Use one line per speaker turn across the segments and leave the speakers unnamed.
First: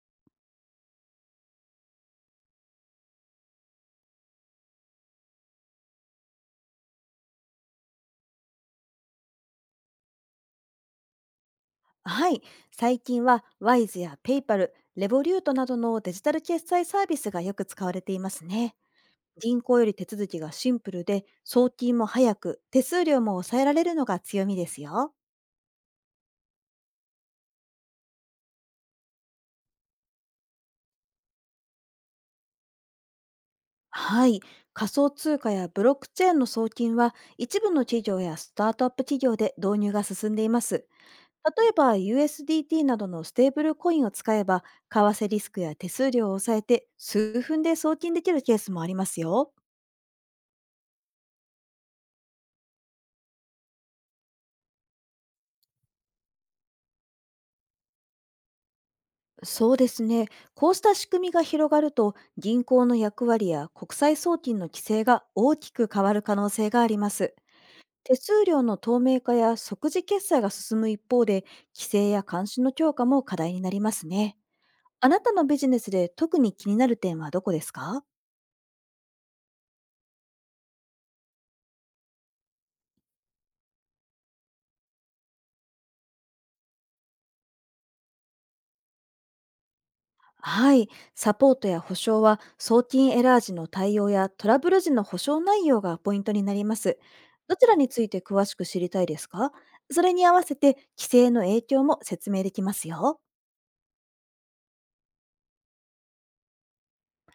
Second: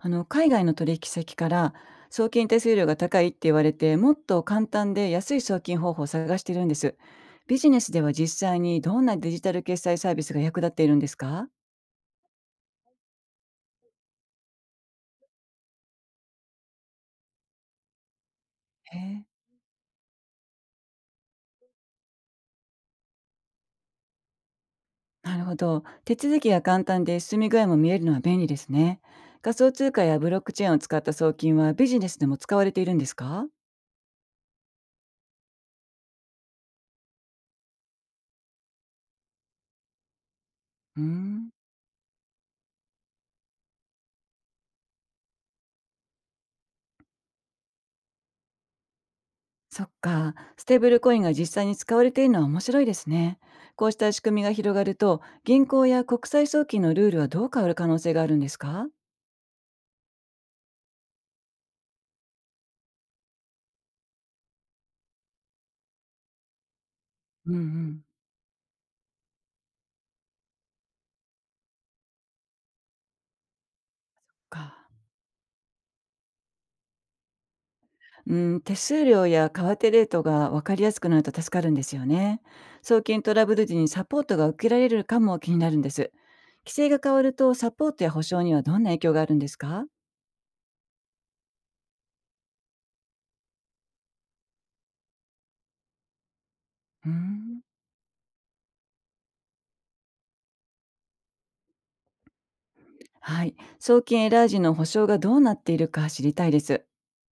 海外の取引先から送金手数料が高いって言われて、もっと簡単で安い送金方法を探してるんです。ビジネスでは実際にどんなデジタル決済サービスが役立っているんですか？
はい、最近は WISE や PayPal、レボリュートなどのデジタル決済サービスがよく使われていますね。
へえ。
銀行より手続きがシンプルで、送金も早く、手数料も抑えられるのが強みですよ。
なるほど、手続きが簡単で進み具合も見えるのは便利ですね。仮想通貨やブロックチェーンを使った送金はビジネスでも使われているんですか？
はい、仮想通貨やブロックチェーンの送金は一部の企業やスタートアップ企業で導入が進んでいます。
うーん。
例えば USDT などのステーブルコインを使えば、為替リスクや手数料を抑えて数分で送金できるケースもありますよ。
そっか、ステーブルコインが実際に使われているのは面白いですね。こうした仕組みが広がると、銀行や国際送金のルールはどう変わる可能性があるんですか？
そうですね。こうした仕組みが広がると、銀行の役割や国際送金の規制が大きく変わる可能性があります。
うんうん。
手数料の透明化や即時決済が進む一方で、規制や監視の強化も課題になりますね。
か。
あなたのビジネスで特に気になる点はどこですか？
うん、手数料や為替レートが分かりやすくなると助かるんですよね。送金トラブル時にサポートが受けられるかも気になるんです。規制が変わるとサポートや保証にはどんな影響があるんですか？
はい、サポートや保証は送金エラー時の対応やトラブル時の保証内容がポイントになります。
う
ど
ん。
ちらについて詳しく知りたいですか？それに合わせて規制の影響も説明できますよ。
はい、送金エラー時の保証がどうなっているか知りたいです。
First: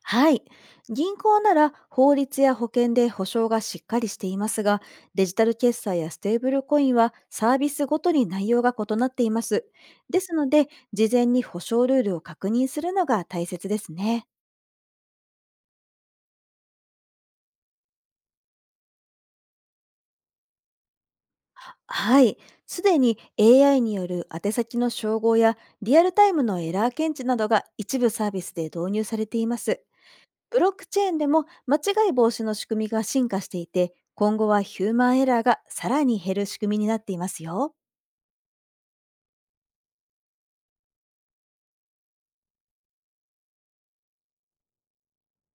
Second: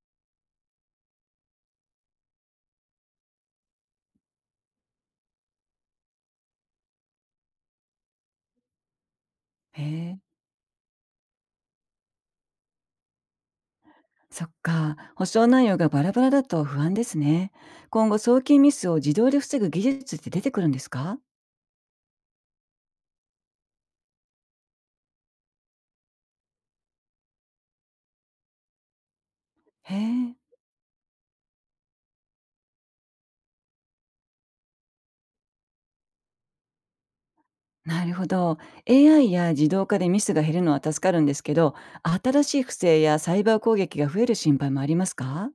はい。銀行なら法律や保険で保証がしっかりしていますが、デジタル決済やステーブルコインはサービスごとに内容が異なっています。
へえ。
ですので、事前に保証ルールを確認するのが大切ですね。
そっか、保証内容がバラバラだと不安ですね。今後、送金ミスを自動で防ぐ技術って出てくるんですか？
はい。すでに AI による宛先の照合やリアルタイムのエラー検知などが一部サービスで導入されています。
へえ、
ブロックチェーンでも間違い防止の仕組みが進化していて、今後はヒューマンエラーがさらに減る仕組みになっていますよ。
なるほど。AI や自動化でミスが減るのは助かるんですけど、新しい不正やサイバー攻撃が増える心配もありますか？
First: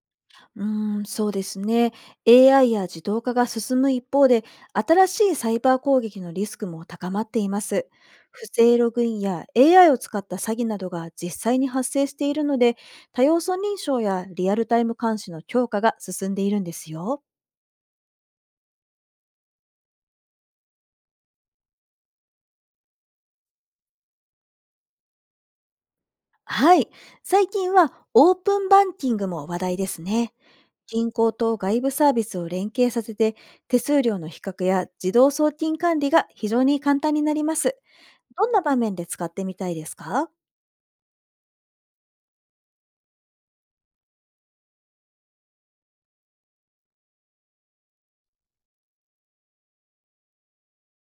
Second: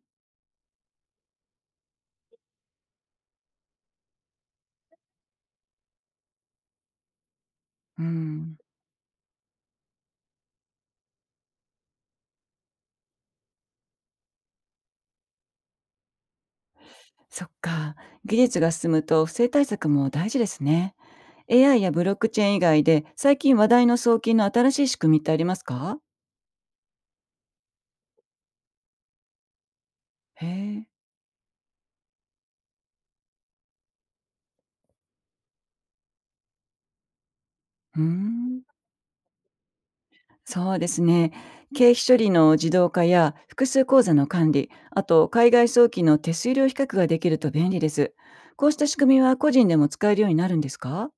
うーん、そうですね。AI や自動化が進む一方で、新しいサイバー攻撃のリスクも高まっています。
う
不
ん、
正ログインや AI を使った詐欺などが実際に発生しているので、多要素認証やリアルタイム監視の強化が進んでいるんですよ。
そっか。技術が進むと不正対策も大事ですね。AI やブロックチェーン以外で、最近話題の送金の新しい仕組みってありますか？
はい。最近はオープンバンキングも話題ですね。
へえ、
銀行と外部サービスを連携させて、手数料の比較や自動送金管理が非常に簡単になります。
う
どんな
ん。
場面で使ってみたいですか？
そうですね。経費処理の自動化や複数口座の管理、あと海外送金の手数料比較ができると便利です。こうした仕組みは個人でも使えるようになるんですか？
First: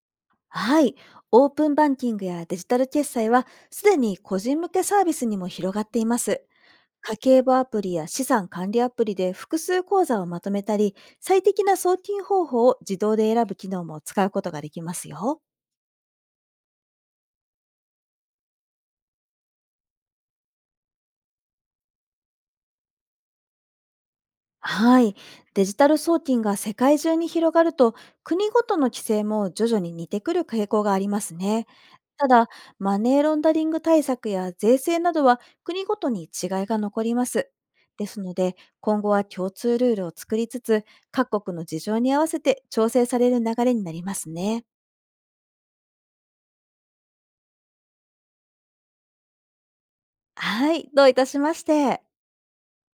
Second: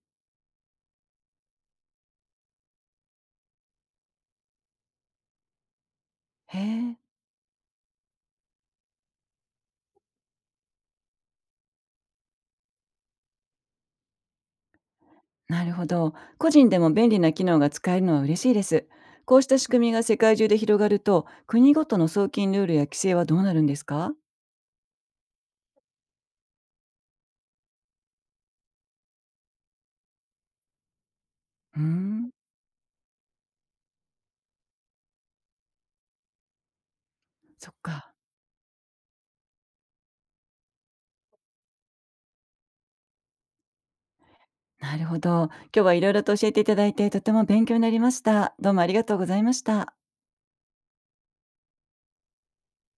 はい。オープンバンキングやデジタル決済は、すでに個人向けサービスにも広がっています。
へえ、
家計簿アプリや資産管理アプリで複数口座をまとめたり、最適な送金方法を自動で選ぶ機能も使うことができますよ。
なるほど。個人でも便利な機能が使えるのは嬉しいです。こうした仕組みが世界中で広がると、国ごとの送金ルールや規制はどうなるんですか？
はい。デジタル送金が世界中に広がると、国ごとの規制も徐々に似てくる傾向がありますね。
うー
た
ん、
だ、マネーロンダリング対策や税制などは国ごとに違いが残ります。
そっ
で
か。
すので、今後は共通ルールを作りつつ、各国の事情に合わせて調整される流れになりますね。
なるほど。今日はいろいろと教えていただいてとても勉強になりました。どうもありがとうございました。
はい、どういたしまして。